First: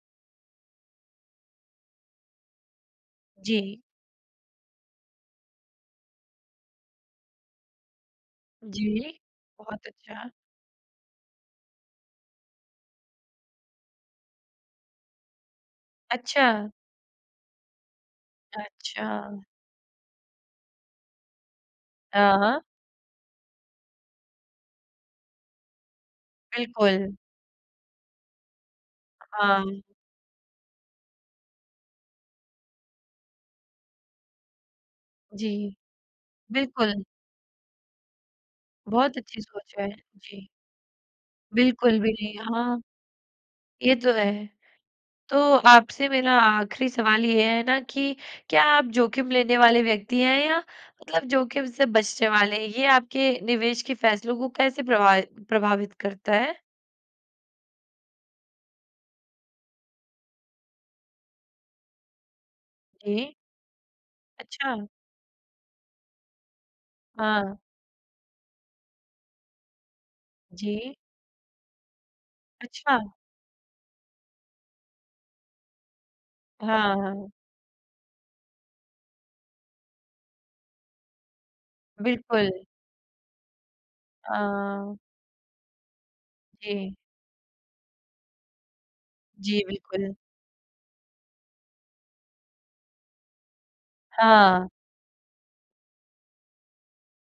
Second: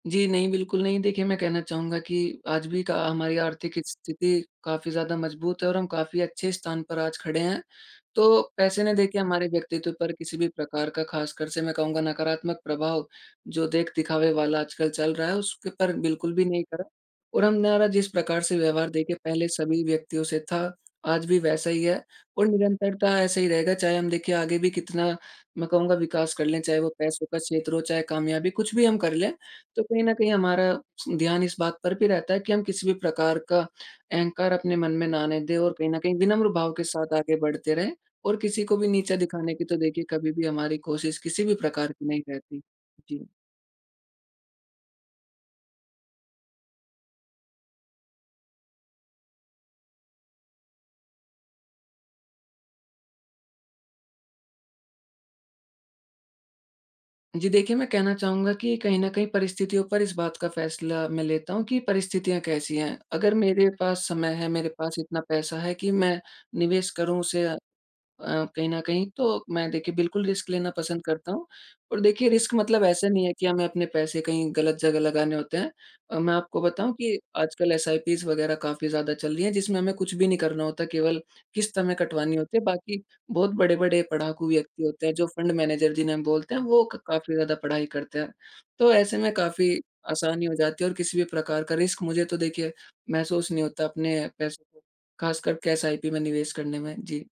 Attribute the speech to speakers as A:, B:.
A: जी नहीं, बिल्कुल नहीं। देखिए मैं कहना चाहूँगा कि आज भी क हमारी आर्थिक
B: जी।
A: स्थिति काफ़ी ज़्यादा मजबूत है और हम काफ़ी अच्छे स्थान पर आज खड़े हैं। तो पैसे ने देखिए
B: जी।
A: के हमारे
B: बहुत
A: व्यक्तित्व पर
B: अच्छा।
A: किसी भी प्रकार का ख़ासकर से मैं कहूँगा नकारात्मक प्रभाव जो देख-दिखावे वाला आजकल चल रहा है उसके पर बिल्कुल भी नहीं
B: अच्छा।
A: करा। और हम मेरा जिस प्रकार से व्यवहार देखिए
B: अच्छा।
A: पहले सभी व्यक्तियों से था आज भी वैसा ही है
B: अ,
A: और
B: हाँ।
A: निरंतरता ऐसे ही रहेगा चाहे हम देखिए आगे भी कितना मैं कहूँगा विकास कर लें, चाहे वो
B: बिल्कुल।
A: पैसों का क्षेत्र हो चाहे कामयाबी कुछ भी हम कर लें।
B: हाँ।
A: तो कहीं न कहीं हमारा ध्यान इस बात पर भी रहता है कि हम किसी भी प्रकार का अहँकार अपने मन में ना आने दें और
B: जी।
A: कहीं न कहीं विनम्र भाव के
B: बिल्कुल।
A: साथ आगे बढ़ते रहें और किसी को भी नीचा
B: बहुत अच्छी
A: दिखाने की तो
B: सोच है।
A: देखिए कभी भी
B: जी।
A: हमारी कोशिश किसी भी प्रकार
B: बिल्कुल
A: की
B: भी
A: नहीं
B: नहीं,
A: रहती।
B: हाँ।
A: जी।
B: ये तो है। तो आपसे मेरा आख़िरी सवाल ये है ना कि क्या आप जोखिम लेने वाले व्यक्ति हैं या मतलब जोखिम से बचने वाले हैं? ये आपके निवेश के फैसलों को कैसे प्रभाव प्रभावित करता है?
A: जी देखिए, मैं कहना चाहूँगा कि कहीं न कहीं परिस्थितियों पर इस बात का फैसला मैं लेता हूँ कि परिस्थितियाँ कैसी हैं? अगर
B: जी।
A: मेरे पास समय है, मेरे
B: अच्छा।
A: पास इतना पैसा है कि मैं निवेश करूँ उसे
B: हाँ।
A: अ, कहीं न कहीं तो मैं देखिए बिल्कुल रिस्क लेना
B: जी।
A: पसँद करता हूँ। और देखिए रिस्क मतलब
B: अच्छा।
A: ऐसा नहीं है कि हमें अपने पैसे कहीं गलत जगह लगाने होते हैं। अ, मैं आपको बताऊँ
B: हाँ,
A: कि
B: हाँ।
A: आजकल एसआईपीज़ वग़ैरह काफ़ी ज़्यादा चल रही हैं जिसमें हमें कुछ भी नहीं करना होता, केवल किस्त हमें कटवानी
B: बिल्कुल।
A: होती है बाकी बहुत बड़े-बड़े पढ़ाकू व्यक्ति
B: हाँ।
A: होते हैं जो फँड मैनेजर जिन्हें हम बोलते हैं वो
B: जी।
A: क काफ़ी ज़्यादा पढ़ाई करते हैं तो ऐसे में
B: जी,
A: काफ़ी
B: बिल्कुल।
A: आसानी हो जाती है। और किसी भी प्रकार का रिस्क मुझे तो देखिए महसूस नहीं होता अपने पैसों
B: हाँ।
A: को खासकर के एसआईपी में निवेश करने में। जी।